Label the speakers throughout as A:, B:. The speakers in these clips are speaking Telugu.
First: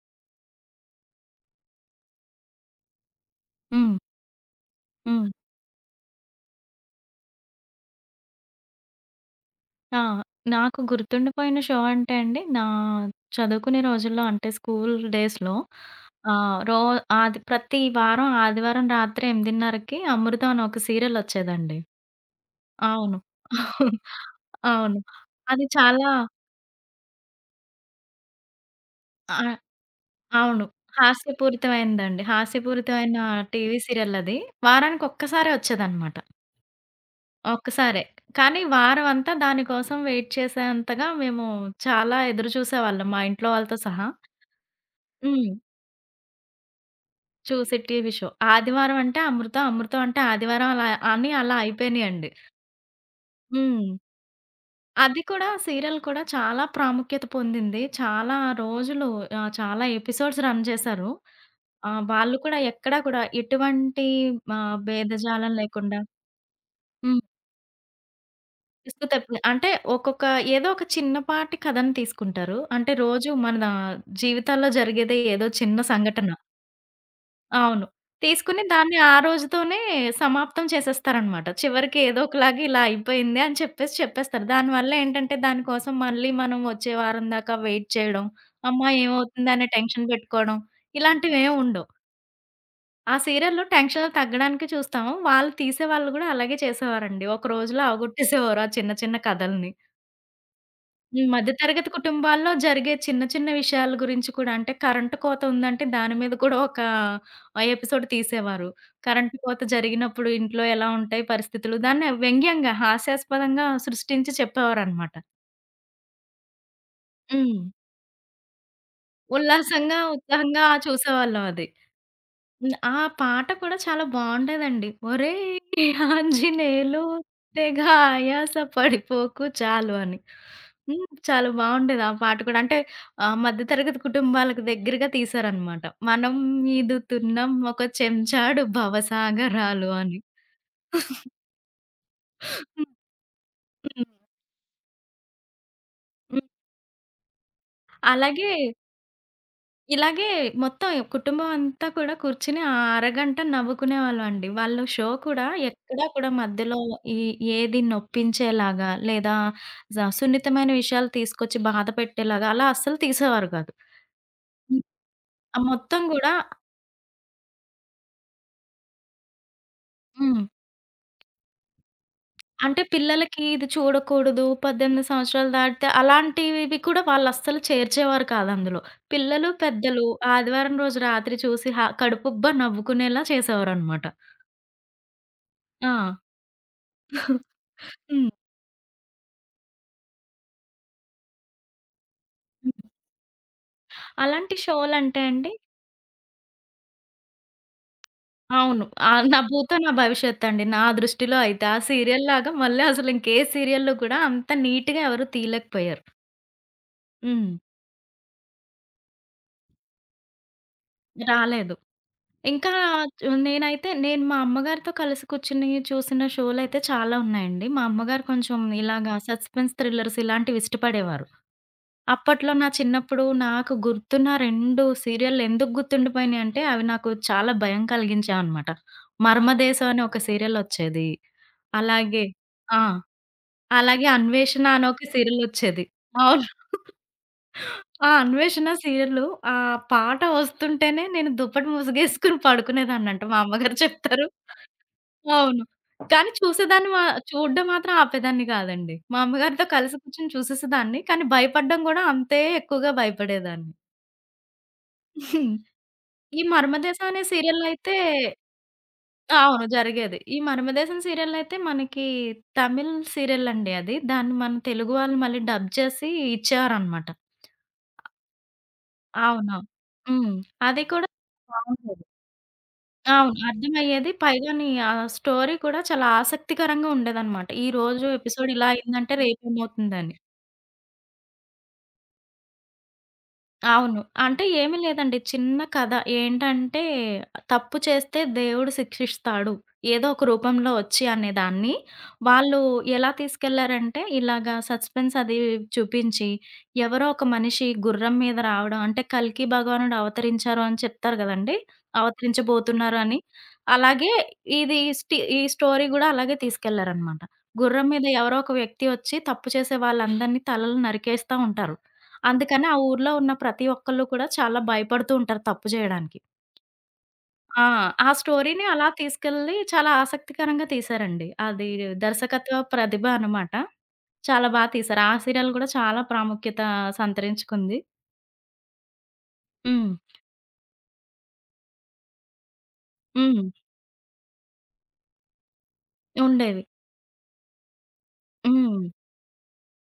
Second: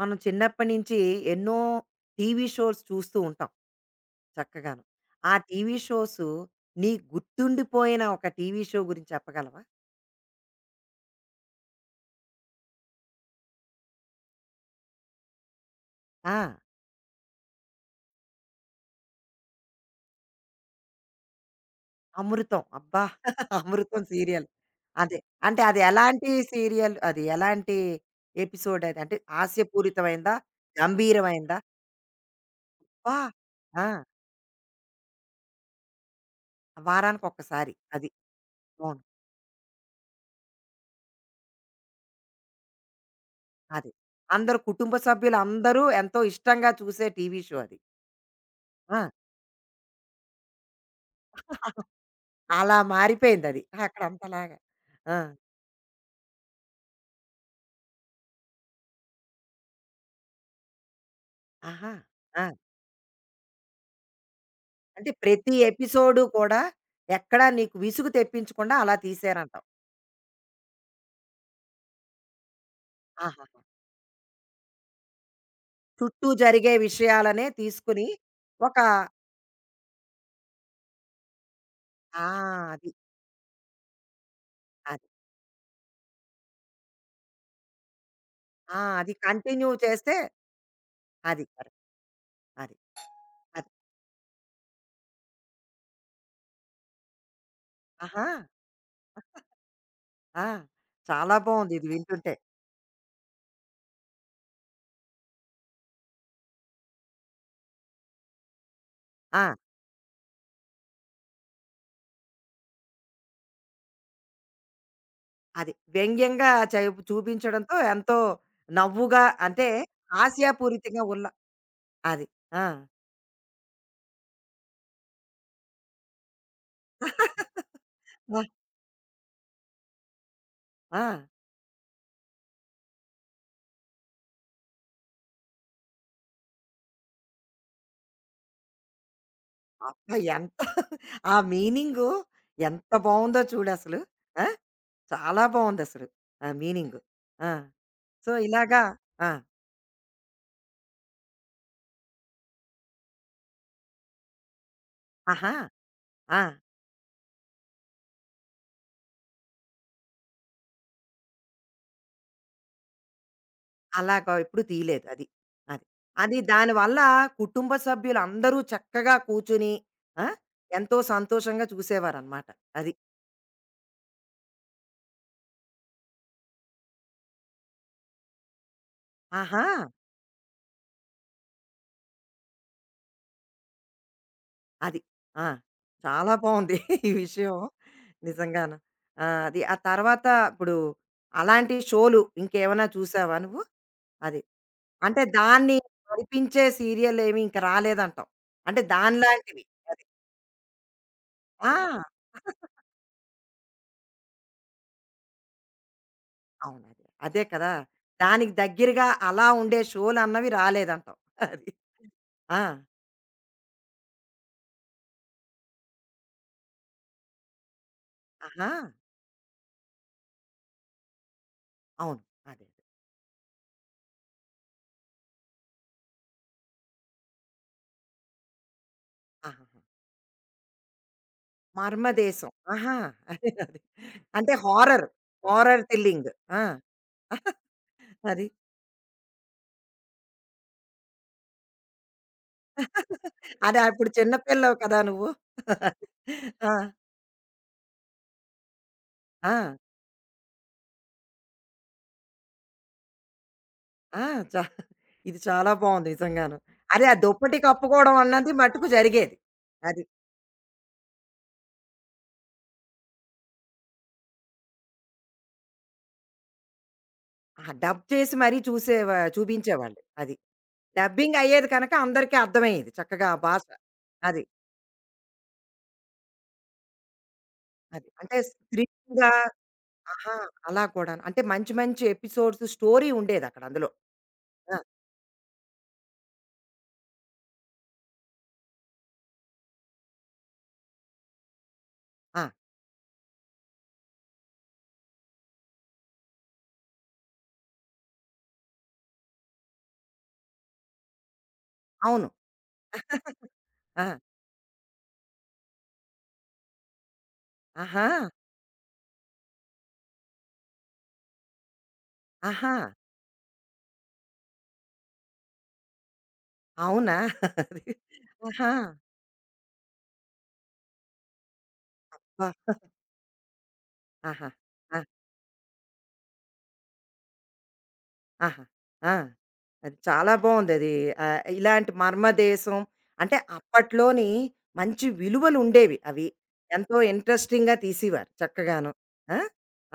A: మనం చిన్నప్పటి నుంచి ఎన్నో టీవీ షోస్ చూస్తూ ఉంటాం
B: హ్మ్.
A: చక్కగాను.
B: హ్మ్.
A: ఆ టీవీ షోస్ నీ గుర్తుండిపోయిన ఒక టీవీ షో గురించి చెప్పగలవా?
B: ఆ! నాకు గుర్తుండిపోయిన షో అంటే అండి, నా చదువుకునే రోజుల్లో అంటే స్కూల్ డేస్‌లో
A: ఆ!
B: ఆహ్, రో ఆది ప్రతి వారం ఆదివారం రాత్రి 8:30కి 'అమృతం' అని ఒక సీరియల్ ఒచ్చేదండి.
A: 'అమృతం' అబ్బా!
B: అవును.
A: 'అమృతం' సీరియల్.
B: అవును.
A: అదే. అంటే
B: అది
A: అది
B: చాలా
A: ఎలాంటి సీరియల్? అది ఎలాంటి ఎపిసోడ్ అది? అంటే
B: ఆ!
A: హాస్యపూరితమైందా?
B: అవును.
A: గంభీరమైందా?
B: హాస్యపూరితమైనదండి.
A: అబ్బా!
B: హాస్యపూరితమైన టీవీ
A: ఆ!
B: సీరియల్ అది. వారానికి ఒక్కసారే ఒచ్చేదనమాట.
A: వారానికి ఒక్కసారి
B: ఒక్కసారే.
A: అది.
B: కానీ
A: అవును.
B: వారం అంతా దాని కోసం వెయిట్ చేసేంతగా మేము చాలా ఎదురు చూసేవాళ్ళం మా ఇంట్లో వాళ్ళతో
A: అది.
B: సహా.
A: అందరూ కుటుంబ
B: హ్మ్.
A: సభ్యులందరూ ఎంతో ఇష్టంగా చూసే టీవీ షో అది.
B: చూసే టీవీ షో.
A: ఆ!
B: అమృతం అంటే ఆదివారం అలా అని అలా అయిపోయినియండి.
A: అలా మారిపోయిందది.
B: హ్మ్.
A: అక్కడంతలాగా. ఆ!
B: అది కూడా సీరియల్ కూడా చాలా ప్రాముఖ్యత పొందింది. చాలా రోజులు చాలా ఎపిసోడ్స్ రన్ చేశారు.
A: ఆహా!
B: వాళ్ళు
A: ఆ!
B: కూడా ఎక్కడా కూడా ఎటువంటి
A: అంటే ప్రతి
B: భేదజాలం లేకుండా.
A: ఎపిసోడు కూడా
B: హ్మ్.
A: ఎక్కడా నీకు విసుగు తెప్పించకుండా అలా
B: ఇసుకతెప్పి
A: తీశారంటావు.
B: అంటే ఒక్కొక్క ఏదో ఒక చిన్నపాటి కథను తీసుకుంటారు. అంటే రోజు
A: ఆహా!
B: మన జీవితాల్లో జరిగేదే ఏదో చిన్న
A: చుట్టూ
B: సంఘటన.
A: జరిగే విషయాలనే
B: అవును.
A: తీసుకుని
B: తీసుకుని
A: ఒక
B: దాన్ని ఆ రోజుతోనే సమాప్తం చేసేస్తారనమాట. చివరికి ఏదో
A: ఆ!
B: ఒకలాగా ఇలా
A: అది.
B: అయిపోయింది అని చెప్పేస్తారు. దానివల్ల
A: అది.
B: ఏంటంటే దానికోసం మళ్ళీ మనం వచ్చే వారం దాకా వెయిట్ చేయడం,
A: ఆ!
B: అమ్మా!
A: అది
B: ఏమవుతుంది అనే
A: కంటిన్యూ
B: టెన్షన్
A: చేస్తే
B: పెట్టుకోవడం
A: అది
B: ఇలాంటివేమి
A: కరెక్ట్.
B: ఉండవు.
A: అది.
B: ఆ సీరియల్‌లో
A: అది.
B: టెన్షన్ తగ్గడానికి చూస్తాము. తీసేవాళ్ళు గూడా అలాగే చేసేవారండి. ఒక రోజులో
A: ఆహా!
B: అవగొట్టేసేవారు ఆ చిన్న చిన్న కథల్ని.
A: ఆ!
B: హ్మ్.
A: చాలా
B: మధ్య
A: బావుంది ఇది
B: తరగతి
A: వింటుంటే.
B: కుటుంబాల్లో జరిగే చిన్న చిన్న విషయాల గురించి కూడా అంటే కరెంటు కోత ఉందంటే దాని మీద కూడా ఒక ఎపిసోడ్ తీసేవారు. కరెంటు
A: ఆ!
B: కోత జరిగినప్పుడు ఇంట్లో ఎలా ఉంటాయి పరిస్థితులు దాన్ని వ్యంగ్యంగా, హాస్యాస్పదంగా సృష్టించి చెప్పేవారనమాట.
A: అది. వ్యంగ్యంగా చెపు
B: హ్మ్.
A: చూపించడంతో ఎంతో నవ్వుగా అంటే
B: ఉల్లాసంగా, ఉత్సాహంగా
A: హాస్యపూరితంగా ఉన్న
B: చూసేవాళ్ళం అది.
A: అది. ఆ!
B: హ్మ్. ఆ పాట కూడా చాలా బావుండేదండి. ఒరేయ్ ఆంజనేయులు తెగ
A: ఆ!
B: ఆయాస పడిపోకు చాలు అని.
A: ఆ!
B: హ్మ్. చాలా బావుండేది ఆ పాట కూడా. అంటే మధ్య తరగతి కుటుంబాలకు దగ్గరగా తీశారనమాట. మనం ఈదుతున్నాం ఒక చెంచాడు భవసాగరాలు
A: అబ్బా!
B: అని.
A: ఎంత ఆ మీనింగు
B: హ్మ్.
A: ఎంత బావుందో చూడసలు.
B: హ్మ్.
A: ఆ! చాలా బావుందసలు. ఆ
B: హ్మ్.
A: మీనింగు. ఆ! మీనింగ్. సో,
B: అలాగే
A: ఇలాగా ఆ!
B: ఇలాగే మొత్తం కుటుంబం అంతా కూడా కూర్చొని ఆ అరగంట నవ్వుకునేవాళ్ళమండి. వాళ్ళు షో కూడా
A: ఆహా!
B: ఎక్కడా కూడా
A: ఆ!
B: మధ్యలో ఈ ఏది నొప్పించేలాగా, లేదా సున్నితమైన విషయాలు తీసుకొచ్చి బాధ పెట్టేలాగా అలా అస్సలు తీసేవారు కాదు.
A: అలాగా ఎప్పుడు
B: హ్మ్.
A: తీయలేదు అది.
B: ఆ
A: అది.
B: మొత్తం గూడా
A: అది దానివల్ల కుటుంబ సభ్యులందరూ చక్కగా కూర్చొని ఆ!
B: హ్మ్.
A: ఎంతో సంతోషంగా చూసేవారనమాట.
B: అంటే
A: అది.
B: పిల్లలకి ఇది చూడకూడదు, 18 సంవత్సరాలు దాటితే అలాంటివి కూడా వాళ్ళస్సలు చేర్చేవారు కాదు అందులో. పిల్లలు,
A: ఆహా!
B: పెద్దలు ఆదివారం రోజు రాత్రి చూసి హ కడుపుబ్బా నవ్వుకునేలా చేసేవారనమాట.
A: అది. ఆ!
B: ఆ!
A: చాలా బావుంది ఈ విషయం
B: హ్మ్.
A: నిజంగాను. ఆ! అది. ఆ తర్వాత ఇప్పుడు అలాంటి షోలు ఇంకేమైనా చూసావా నువ్వు? అది.
B: అలాంటి
A: అంటే
B: షోలంటే అండి
A: దాన్ని నడిపించే సీరియలేమి ఇంక రాలేదంటావు. అంటే
B: అవును. నా
A: దానిలాంటివి.
B: భూతో నా
A: అది.
B: భవిష్యత్తండి. నా దృష్టిలో అయితే.
A: ఆ!
B: ఆ సీరియల్‌లాగా మళ్ళీ అసలు ఇంకే సీరియల్‌లో కూడా అంత నీట్‌గా ఎవరు తీయలేకపోయారు.
A: అవునదే. అదే అదే
B: హ్మ్.
A: కదా! దానికి దగ్గరగా అలా ఉండే షోలన్నవి రాలేదంటావు. అది.
B: రాలేదు.
A: ఆ!
B: ఇంకా నేను మా అమ్మగారితో కలిసి కూర్చొని చూసిన షోలయితే చాలా ఉన్నాయండి. మా అమ్మగారు కొంచెం
A: ఆహా!
B: ఇలాగా సస్పెన్స్ థ్రిల్లర్స్ ఇలాంటివి ఇష్టపడేవారు.
A: అవును.
B: అప్పట్లో
A: అదే.
B: నా
A: అదే.
B: చిన్నప్పుడు నాకు గుర్తున్న 2 సీరియల్లు ఎందుకు గుర్తుండిపోయినియంటే, అవి నాకు చాలా భయం కలిగించాయనమాట.
A: ఆహాహా!
B: 'మర్మదేశం' అని ఒక సీరియలొచ్చేది. అలాగే
A: 'మర్మదేశం.'
B: ఆ!
A: ఆహా! అదే. అదే.
B: అలాగే
A: అంటే
B: 'అన్వేషణ' అని ఒక
A: హారర్.
B: సీరియలొచ్చేది.
A: Horror thrilling.
B: అవును.
A: ఆ!
B: ఆ!
A: అది.
B: 'అన్వేషణ' సీరియల్లు ఆ పాట వస్తుంటేనే నేను దుప్పటి ముసుగేసుకొని పడుకునేదాన్నంట. మా అమ్మగారు
A: అదే అప్పుడు
B: చెప్తారు.
A: చిన్న పిల్లవు కదా నువ్వు.
B: అవును. కానీ
A: ఆ!
B: చూసేదాన్ని మా చూడడం మాత్రం ఆపేదాన్ని కాదండి. మా అమ్మగారితో
A: ఆ!
B: కలిసి కూర్చొని చూసేసేదాన్ని. కానీ భయపడడం గూడా అంతే ఎక్కువగా భయపడేదాన్ని.
A: ఆ! చా ఇది
B: హ్మ్.
A: చాలా బావుంది
B: ఈ
A: నిజంగాను. అదే
B: 'మర్మదేశం'
A: ఆ
B: అనే
A: దుప్పటి
B: సీరియల్‌లో అయితే
A: కప్పుకోవడం అన్నది మట్టుకు జరిగేది.
B: అవును.
A: అది.
B: జరిగేది. ఈ 'మర్మదేశం' సీరియల్‌లో అయితే మనకి తమిళ్ సీరియల్ అండి అది. దాన్ని మన తెలుగు వాళ్ళు మళ్ళీ డబ్ చేసి ఇచ్చేవారనమాట.
A: ఆ! డబ్ చేసి మరీ చూసేవా
B: అవును.
A: చూపించేవాళ్ళు. అది.
B: హ్మ్. అది కూడా
A: డబ్బింగ్ అయ్యేది కనుక
B: బావుండేది.
A: అందరికీ అర్థమయ్యేది చక్కగా ఆ
B: అవును.
A: భాష.
B: అర్థమయ్యేది.
A: అది.
B: పైగాని ఆ స్టోరీ కూడా చాలా ఆసక్తికరంగా ఉండేదనమాట. ఈరోజు
A: అది. అంటే
B: ఎపిసోడ్ ఇలా అయిందంటే
A: స్త్రీగా
B: రేపేమవుతుందని.
A: ఆహా! అలా కూడాను. అంటే మంచి మంచి ఎపిసోడ్స్ స్టోరీ ఉండేదక్కడ అందులో.
B: అవును. అంటే
A: ఆ!
B: ఏమి లేదండి. చిన్న కథ. ఏంటంటే తప్పు చేస్తే దేవుడు శిక్షిస్తాడు. ఏదో ఒక రూపంలో వచ్చి అనేదాన్ని.
A: ఆ!
B: వాళ్ళు ఎలా తీసుకెళ్లారంటే ఇలాగా సస్పెన్స్ అది చూపించి, ఎవరో ఒక మనిషి గుర్రం మీద రావడం అంటే కల్కి భగవానుడు అవతరించారు అని చెప్తారు గదండీ!
A: అవును.
B: అవతరించబోతున్నారు అని.
A: ఆ!
B: అలాగే ఇది స్టి ఈ స్టోరీ గూడా అలాగే తీసుకెళ్లారన్నమాట. గుర్రం మీద
A: ఆహా!
B: ఎవరో ఒక వ్యక్తి వచ్చి తప్పు చేసే వాళ్ళందరిని తలలు నరికేస్తా ఉంటారు. అందుకని
A: ఆహా!
B: ఆ ఊర్లో ఉన్న ప్రతి ఒక్కళ్ళు కూడా చాలా భయపడుతూ ఉంటారు తప్పు చేయడానికి.
A: అవునా!
B: ఆ!
A: అది.
B: ఆ స్టోరీని
A: ఆహా!
B: అలా తీసుకెళ్ళి చాలా ఆసక్తికరంగా తీశారండి. అది
A: అబ్బా!
B: దర్శకత్వ ప్రతిభ అనమాట.
A: ఆహా!
B: చాలా బా
A: ఆ!
B: తీశారు. ఆ సీరియల్ కూడా చాలా ప్రాముఖ్యత సంతరించుకుంది.
A: ఆహా! ఆ!
B: హ్మ్.
A: అది చాలా బావుందది. ఆహ్, ఇలాంటి మర్మదేశం అంటే
B: హ్మ్.
A: అప్పట్లోని మంచి విలువలుండేవి అవి.
B: ఉండేవి.
A: ఎంతో ఇంట్రెస్టింగ్‌గా తీసేవారు
B: హ్మ్.
A: చక్కగాను. ఆ!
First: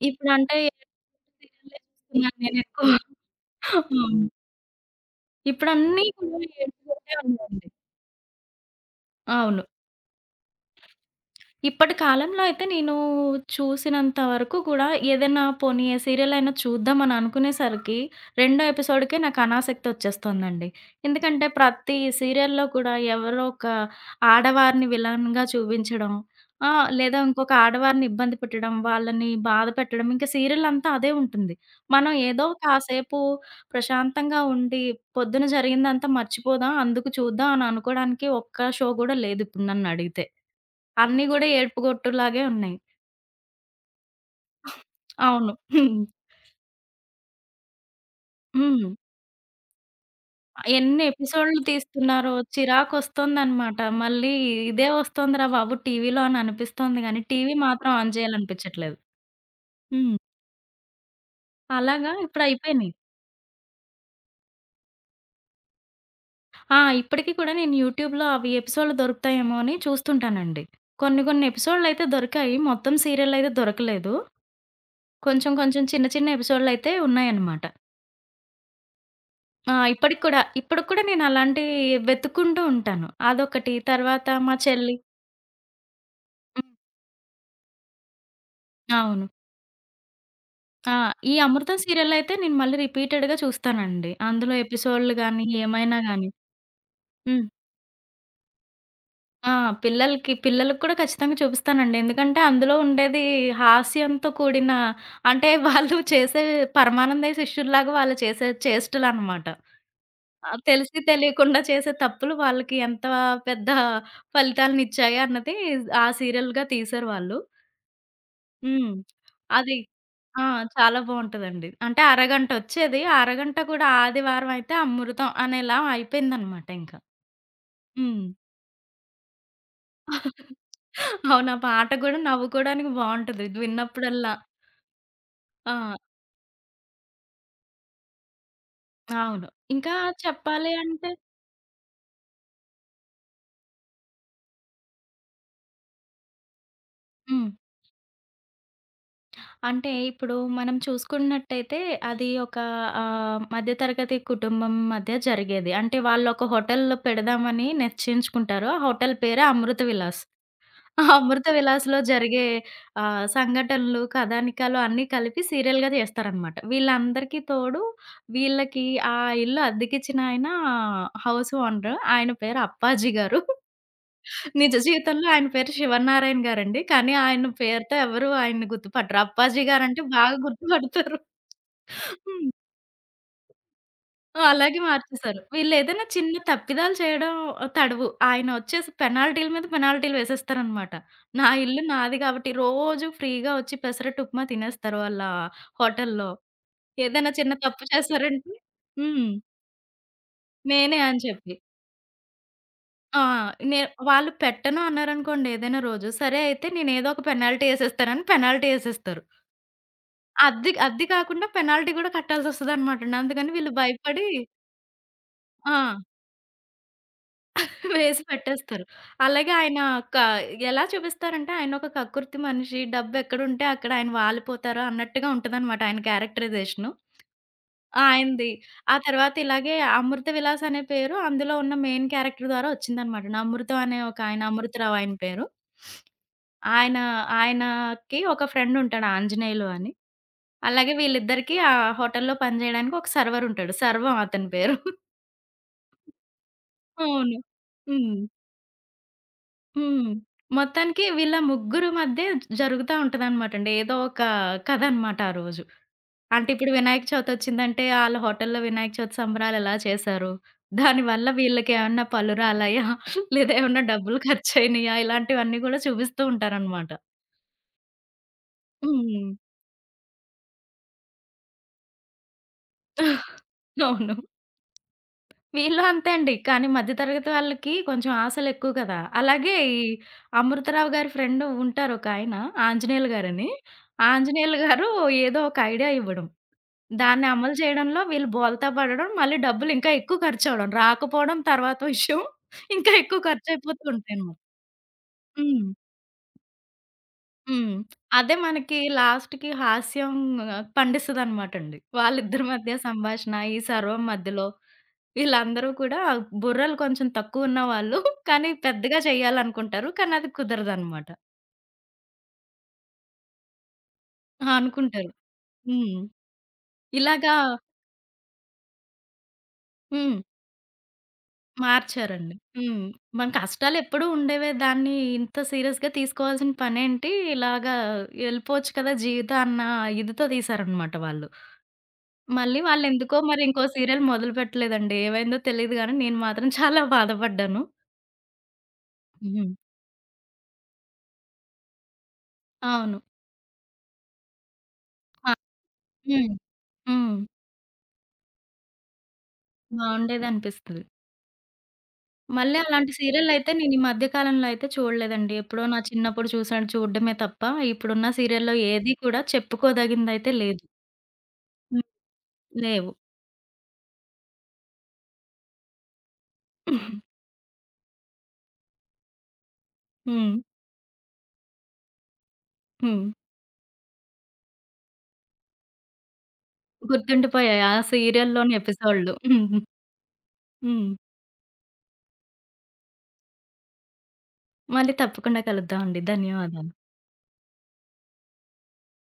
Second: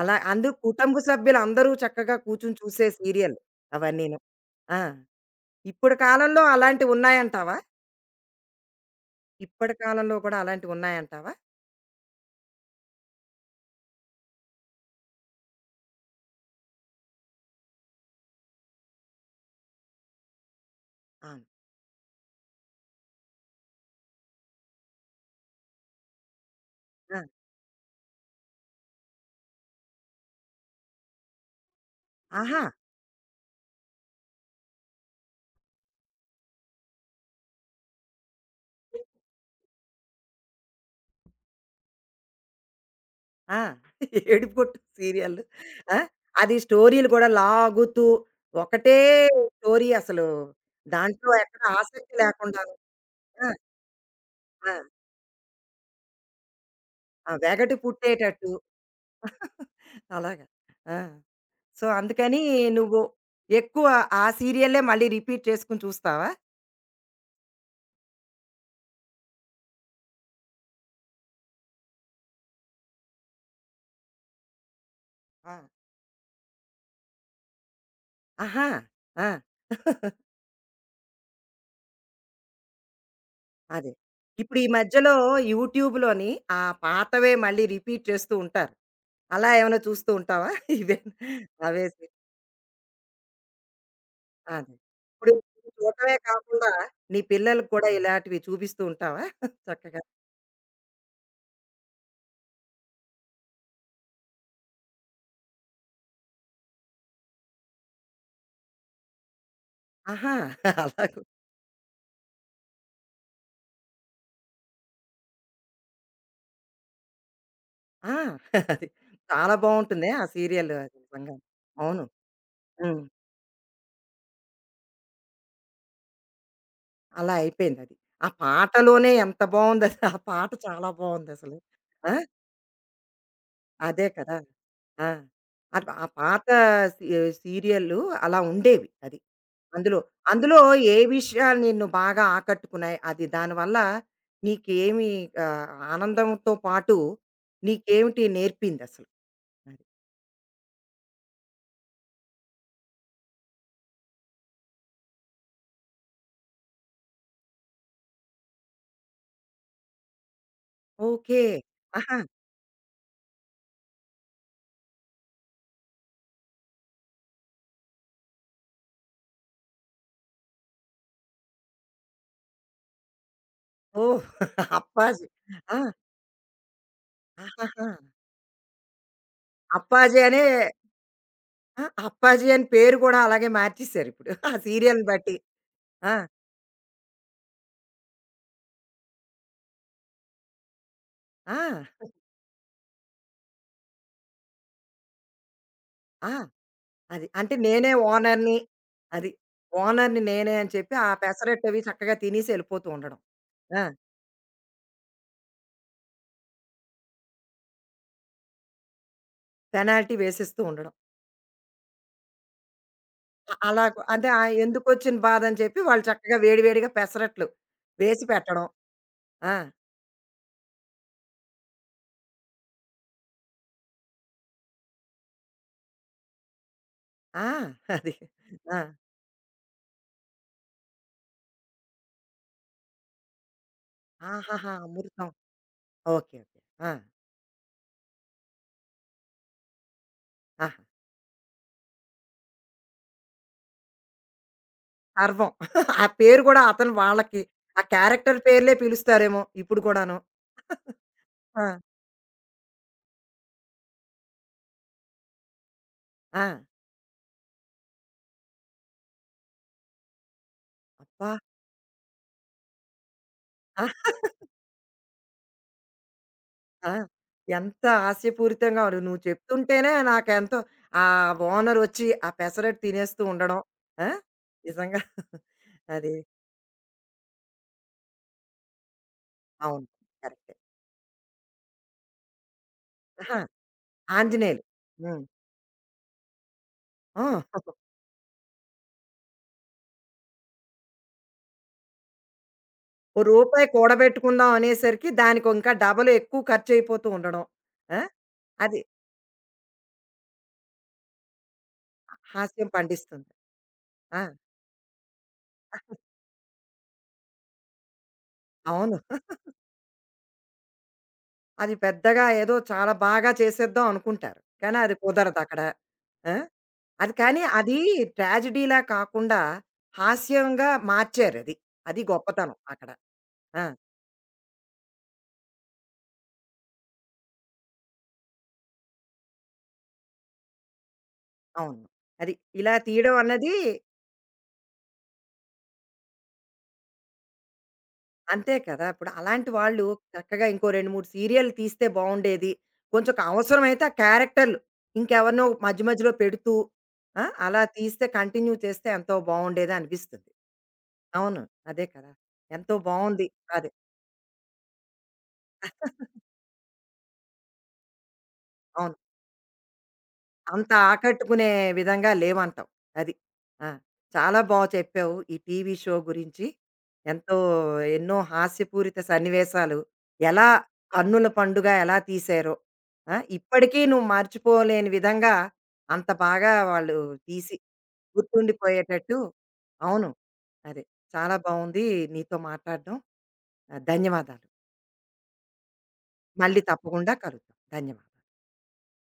A: అలా అందరూ
B: ఇప్పుడంటే
A: కుటుంబ సభ్యులందరూ
B: సీరియల్లే
A: చక్కగా
B: చూస్తున్నాను
A: కూర్చొని చూసే
B: నేనెక్కువ.
A: సీరియల్
B: అవును.
A: అవన్నీను. ఆ! ఇప్పుడు
B: ఇప్పుడన్నీ కూడా
A: కాలంలో
B: ఏడుపుతోనే
A: అలాంటివున్నాయంటావా?
B: ఉన్నాయండి. అవును.
A: ఇప్పటి కాలంలో కూడా అలాంటివున్నాయంటావా?
B: ఇప్పటి కాలంలో అయితే నేను చూసినంత వరకు కూడా ఏదైనా పోనీ ఏ సీరియల్ అయినా చూద్దాం అని అనుకునేసరికి రెండో ఎపిసోడ్‌కే నాకు అనాసక్తి వచ్చేస్తుందండి.
A: అవును.
B: ఎందుకంటే ప్రతి సీరియల్‌లో కూడా ఎవరో ఒక ఆడవారిని విలన్‌గా చూపించడం,
A: ఆ!
B: లేదా
A: ఆ.
B: ఇంకొక ఆడవారిని ఇబ్బంది పెట్టడం, వాళ్ళని బాధ పెట్టడం ఇంకా సీరియల్ అంతా అదే ఉంటుంది. మనం ఏదో
A: ఆహా!
B: కాసేపు ప్రశాంతంగా ఉండి పొద్దున జరిగిందంతా మర్చిపోదాం, అందుకు చూద్దాం అని అనుకోవడానికి ఒక్క షో గూడా లేదు ఇప్పుడు నన్ను అడిగితే. అన్నీ గూడా ఏడుపుగొట్టులాగే ఉన్నాయి.
A: ఆ! ఏడుపుగొట్టు సీరియల్.
B: అవును.
A: ఆ!
B: హ్మ్.
A: అది స్టోరీలు కూడా లాగుతూ
B: హ్మ్.
A: ఒకటే స్టోరీ అసలు.
B: ఎన్ని
A: దాంట్లో
B: ఎపిసోడ్‌లు
A: ఎక్కడ ఆసక్తి
B: తీస్తున్నారో
A: లేకుండాను. ఆ!
B: చిరాకొస్తుందనమాట. మళ్ళీ
A: ఆ!
B: ఇదే వస్తోందిరా బాబు టీవీలో అని అనిపిస్తోంది గానీ,
A: ఆ!
B: టీవీ
A: వెగటు
B: మాత్రం ఆన్
A: పుట్టేటట్టు
B: చేయాలనిపించట్లేదు. హ్మ్.
A: అలాగా. ఆ! సో,
B: అలాగా
A: అందుకని
B: ఇప్పుడయిపోయినియి.
A: నువ్వు ఎక్కువ ఆ సీరియలే మళ్ళీ రిపీట్ చేసుకొని చూస్తావా?
B: ఆ! ఇప్పటికి కూడా నేను యూట్యూబ్‌లో అవి ఎపిసోడ్‌లు దొరుకుతాయేమో అని చూస్తుంటానండి. కొన్ని కొన్ని ఎపిసోడ్‌లయితే దొరికాయి. మొత్తం సీరియల్ అయితే దొరకలేదు. కొంచెం
A: ఆ!
B: కొంచెం చిన్న చిన్న ఎపిసోడ్‌లయితే ఉన్నాయన్నమాట.
A: ఆహా! ఆ!
B: ఆ! ఇప్పటికి కూడా. ఇప్పటికి కూడా నేను అలాంటివి వెతుక్కుంటూ ఉంటాను. అదొకటి.
A: అదే.
B: తర్వాత మా
A: ఇప్పుడు ఈ
B: చెల్లి
A: మధ్యలో యూట్యూబ్‌లోని ఆ
B: హ్మ్.
A: పాతవే మళ్ళీ రిపీట్ చేస్తూ ఉంటారు.
B: అవును.
A: అలా ఏమైనా చూస్తూ ఉంటావా?
B: ఆ!
A: ఇవే
B: ఈ 'అమృతం'
A: అవే
B: సీరియల్
A: సీరియల్స్.
B: అయితే నేను మళ్ళీ రిపీటెడ్‌గా చూస్తానండి. అందులో
A: అదే.
B: ఎపిసోడ్‌లు
A: ఇప్పుడు
B: గాని,
A: నువ్వు
B: ఏమైనా
A: చూడటమే
B: గాని.
A: కాకుండా నీ
B: హ్మ్.
A: పిల్లలకి కూడా ఇలాంటివి చూపిస్తూ ఉంటావా?
B: ఆ!
A: చక్కగా.
B: పిల్లలకి పిల్లలకి కూడా ఖచ్చితంగా చూపిస్తానండి. ఎందుకంటే అందులో ఉండేది హాస్యంతో కూడిన అంటే వాళ్ళు చేసే పరమానందయ్య శిష్యుల్లాగా వాళ్ళు చేసే చేష్టలనమాట.
A: ఆహా!
B: ఆ! తెలిసి
A: అలాగ
B: తెలియకుండా చేసే తప్పులు వాళ్ళకి ఎంత పెద్ద ఫలితాలనిచ్చాయి అన్నది ఆ సీరియల్‌గా తీశారు వాళ్ళు.
A: ఆ! అది.
B: హ్మ్.
A: చాలా
B: అది
A: బావుంటుందే ఆ
B: ఆ!
A: సీరియల్ అది
B: చాలా
A: నిజంగా.
B: బావుంటదండి. అంటే
A: అవును.
B: అరగంటొచ్చేది.
A: హ్మ్.
B: ఆ అరగంట కూడా ఆదివారం అయితే అమృతం అనేలా అయిపోయిందనమాట ఇంకా.
A: అలా అయిపోయిందది.
B: హ్మ్.
A: ఆ పాటలోనే ఎంత బావుందది. ఆ పాట చాలా
B: అవును.
A: బావుందసలు.
B: ఆ పాట
A: ఆ!
B: కూడా నవ్వుకోవడానికి బావుంటది.
A: అదే
B: విన్నప్పుడల్లా.
A: కదా! ఆ! అట్లా
B: ఆ!
A: ఆ పాత సీ సీరియల్లు అలా ఉండేవి. అది.
B: అవును. ఇంకా
A: అందులో అందులో
B: చెప్పాలి
A: ఏ
B: అంటే
A: విషయాలు నిన్ను బాగా ఆకట్టుకున్నాయి? అది దానివల్ల నీకేమి ఆహ్, ఆనందంతో పాటు
B: హ్మ్.
A: నీకేమిటి నేర్పిందసలు? అది.
B: అంటే ఇప్పుడు మనం చూసుకున్నట్టయితే అది ఒక మధ్య తరగతి కుటుంబం మధ్య జరిగేది. అంటే వాళ్ళొక హోటల్ పెడదామని నిశ్చయించుకుంటారు. ఆ హోటల్ పేరే అమృత విలాస్. ఆ
A: ఓకే.
B: అమృత విలాస్‌లో
A: ఆహా!
B: జరిగే సంఘటనలు, కథానికాలు అన్నీ కలిపి సీరియల్‌గా చేస్తారనమాట. వీళ్ళందరికీ తోడు వీళ్ళకి ఆ ఇల్లు అద్దెకిచ్చిన ఆయన హౌస్ ఓనర్. ఆయన పేరు అప్పాజీ గారు.
A: ఓహ్!
B: నిజ
A: అప్పాజీ.
B: జీవితంలో ఆయన పేరు
A: ఆ!
B: శివన్నారాయణ గారండి. కానీ, ఆయన
A: ఆహాహా!
B: పేరుతో ఎవరు ఆయన్ని గుర్తుపట్టరు. అప్పాజీ గారంటే
A: అప్పాజీ
B: బాగా
A: అనే
B: గుర్తుపడతారు.
A: ఆ! అప్పాజీ
B: హ్మ్.
A: అని పేరు కూడా అలాగే మార్చేసారిప్పుడు. ఆ
B: అలాగే
A: సీరియల్‌ని బట్టి.
B: మార్చేసారు. వీళ్ళేదైనా
A: ఆ!
B: చిన్న తప్పిదాలు చేయడం తడవు. ఆయన వచ్చేసి పెనాల్టీల మీద పెనాల్టీలు వేసేస్తారనమాట. నా
A: ఆ!
B: ఇల్లు నాది కాబట్టి రోజు ఫ్రీగా వచ్చి పెసరట్టు ఉప్మా తినేస్తారు వాళ్ళ హోటల్‌లో.
A: ఆ! అది.
B: ఏదైనా చిన్న
A: అంటే
B: తప్పు
A: నేనే
B: చేశారంటే
A: ఓనర్‌ని.
B: హ్మ్.
A: అది. ఓనర్‌ని నేనే అని చెప్పి
B: నేనే
A: ఆ
B: అని చెప్పి.
A: పెసరట్టవి చక్కగా తినేసి ఎళ్ళిపోతూ ఉండడం.
B: ఆ! నే
A: ఆ!
B: వాళ్ళు పెట్టను అన్నారనుకోండి ఏదైనా రోజు, సరే అయితే నేనేదో ఒక పెనాల్టీ ఏసేస్తానని పెనాల్టీ ఏసేస్తారు.
A: పెనాల్టీ వేసేస్తూ
B: అద్ది
A: ఉండడం.
B: అద్ది కాకుండా పెనాల్టీ కూడా కట్టాల్సొస్తదనమాటండి. అందుకని వీళ్ళు భయపడి
A: అంటే ఆ ఎందుకొచ్చిన బాధ అని
B: ఆ!
A: చెప్పి వాళ్ళు చక్కగా వేడివేడిగా పెసరట్లు
B: వేసి
A: వేసి పెట్టడం.
B: పెట్టేస్తారు. అలాగే
A: ఆ!
B: ఆయన క ఎలా చూపిస్తారంటే ఆయనొక కక్కుర్తి మనిషి, డబ్బెక్కడుంటే అక్కడ ఆయన వాలిపోతారు అన్నట్టుగా ఉంటదనమాట ఆయన క్యారెక్టరైజేషను.
A: ఆ! అది.
B: ఆయనది.
A: ఆ!
B: ఆ తర్వాత ఇలాగే 'అమృత విలాస్' అనే పేరు అందులో ఉన్న మెయిన్ క్యారెక్టర్ ద్వారా వచ్చిందనమాట. అమృతం అనే ఒక ఆయన
A: ఆహాహా!
B: అమృతరావు ఆయన
A: అమృతం.
B: పేరు.
A: ఓకే. ఓకే. ఆ!
B: ఆయన ఆయనకి ఒక ఫ్రెండ్ ఉంటాడు ఆంజనేయులు అని.
A: ఆహా!
B: అలాగే వీళ్ళిద్దరికీ ఆ హోటల్‌లో పనిజేయడానికి ఒక సర్వర్ ఉంటాడు. సర్వం అతని పేరు.
A: సర్వం. ఆ పేరు గూడా అతను
B: అవును.
A: వాళ్ళకి ఆ
B: హ్మ్.
A: క్యారెక్టర్ పేర్లే పిలుస్తారేమో ఇప్పుడు
B: హ్మ్.
A: కూడాను.
B: మొత్తానికి వీళ్ళ
A: ఆ!
B: ముగ్గురు మధ్య జరుగుతా ఉంటదనమాటండి. ఏదో ఒక కథ అనమాట ఆ రోజు.
A: ఆ!
B: అంటే ఇప్పుడు వినాయక చవితొచ్చిందంటే ఆళ్ళ హోటల్‌లో వినాయక చవితి సంబరాలు ఎలా చేశారు? దానివల్ల
A: అబ్బా!
B: వీళ్ళకేమన్నా పలురాలయా? లేదా ఏమన్నా డబ్బులు ఖర్చయినియా? ఇలాంటివన్నీ గూడా చూపిస్తూ ఉంటారనమాట.
A: ఆ! ఎంత హాస్యపూరితంగా ఉంది. నువ్వు
B: హ్మ్.
A: చెప్తుంటేనే నాకెంతో ఆ ఓనరొచ్చి ఆ పెసరట్టు తినేస్తూ ఉండడం. ఆ!
B: అవును.
A: నిజంగా
B: వీళ్ళు అంతే
A: అది.
B: అండి. కానీ మధ్య తరగతి వాళ్ళకి కొంచెం ఆశలెక్కువ కదా! అలాగే ఈ
A: అవును. కరెక్టే.
B: అమృతరావు గారి ఫ్రెండ్ ఉంటారు ఒకాయన ఆంజనేయులు గారని. ఆంజనేయులు
A: ఆంజనేయులు.
B: గారు
A: హ్మ్.
B: ఏదో ఒక ఐడియా ఇవ్వడం.
A: ఆ!
B: దాన్ని అమలు చేయడంలో వీళ్ళు బోల్తా పడడం, మళ్ళీ డబ్బులు ఇంకా ఎక్కువ ఖర్చవడం. రాకపోవడం తర్వాత విషయం. ఇంకా
A: ఓ
B: ఎక్కువ
A: రూపాయి
B: ఖర్చయిపోతూ ఉంటాయన్నమాట.
A: కూడబెట్టుకుందాం అనేసరికి దానికి
B: హ్మ్.
A: ఇంకా డబల్ ఎక్కువ ఖర్చయిపోతూ ఉండడం.
B: హ్మ్.
A: ఆ!
B: అదే మనకి
A: అది
B: లాస్ట్‌కి హాస్యం పండిస్తదనమాటండి. వాళ్ళిద్దరి
A: హాస్యం
B: మధ్య
A: పండిస్తుంది.
B: సంభాషణ, ఈ సర్వం
A: ఆ!
B: మధ్యలో వీళ్ళందరూ కూడా బుర్రలు కొంచెం తక్కువున్న వాళ్ళు కానీ
A: అవును.
B: పెద్దగా చేయాలనుకుంటారు. కానీ అది కుదరదనమాట.
A: అది పెద్దగా ఏదో చాలా బాగా చేసేద్దాం అనుకుంటారు.
B: ఆ!
A: కానీ అది
B: అనుకుంటారు.
A: కుదరదక్కడ.
B: హ్మ్.
A: ఆ! అది
B: ఇలాగా
A: కానీ అది ట్రాజడీలా కాకుండా
B: హ్మ్.
A: హాస్యంగా మార్చారది. అది అది
B: మార్చారండి.
A: గొప్పతనం
B: హ్మ్.
A: అక్కడ.
B: మన
A: ఆ!
B: కష్టాలెప్పుడూ ఉండేవే. దాన్ని ఇంత సీరియస్‌గా తీసుకోవాల్సిన పనేంటి? ఇలాగా ఎళ్ళిపోవచ్చు కదా! జీవితం అన్న ఇదితో తీశారనమాట వాళ్ళు.
A: అవును. అది
B: మళ్ళీ
A: ఇలా తీయడం
B: వాళ్ళెందుకో మరి
A: అన్నది
B: ఇంకో సీరియల్ మొదలుపెట్టలేదండి. ఏమైందో తెలీదు గానీ, నేను మాత్రం చాలా బాధపడ్డాను.
A: అంతే కదా! ఇప్పుడు అలాంటి
B: హ్మ్.
A: వాళ్ళు చక్కగా ఇంకో 2, 3 సీరియల్ తీస్తే బావుండేది.
B: అవును.
A: కొంచెం అవసరమైతే ఆ క్యారెక్టర్‌లు
B: ఆ!
A: ఇంకెవరినో మధ్య మధ్యలో
B: హ్మ్.
A: పెడుతూ
B: హ్మ్.
A: ఆ! అలా తీస్తే కంటిన్యూ చేస్తే ఎంతో బావుండేదనిపిస్తుంది.
B: బావుండేదనిపిస్తది.
A: అవును. అదే కదా!
B: మళ్ళీ
A: ఎంతో
B: అలాంటి
A: బావుంది.
B: సీరియల్లయితే
A: అదే.
B: నేను ఈ మధ్య కాలంలో అయితే చూడలేదండి. ఎప్పుడో నా చిన్నప్పుడు చూడడమే తప్ప, ఇప్పుడున్న సీరియల్‌లో ఏది
A: అవును.
B: కూడా చెప్పుకోదగిందయితే లేదు.
A: అంత ఆకట్టుకునే
B: హ్మ్.
A: విధంగా లేవంటావు.
B: లేవు.
A: అది. ఆ! చాలా చెప్పావు. ఈ టీవీ షో గురించి ఎంతో ఎన్నో హాస్యపూరిత సన్నివేశాలు
B: హ్మ్.
A: ఎలా కన్నుల పండుగ ఎలా తీశారో,
B: హ్మ్.
A: ఆ! ఇప్పటికీ నువ్వు మర్చిపోలేని విధంగా అంత బాగా వాళ్ళు తీసి
B: గుర్తుండిపోయాయి ఆ సీరియల్‌లోని ఎపిసోడ్‌లు.
A: గుర్తుండిపోయేటట్టు అవును. అదే.
B: హ్మ్.
A: చాలా బావుంది నీతో మాట్లాడడం. ఆహ్, ధన్యవాదాలు.
B: మళ్ళీ తప్పకుండా కలుద్దామండి.
A: మళ్ళీ
B: ధన్యవాదాలు.
A: తప్పకుండా కలుద్దాం. ధన్యవాదాలు.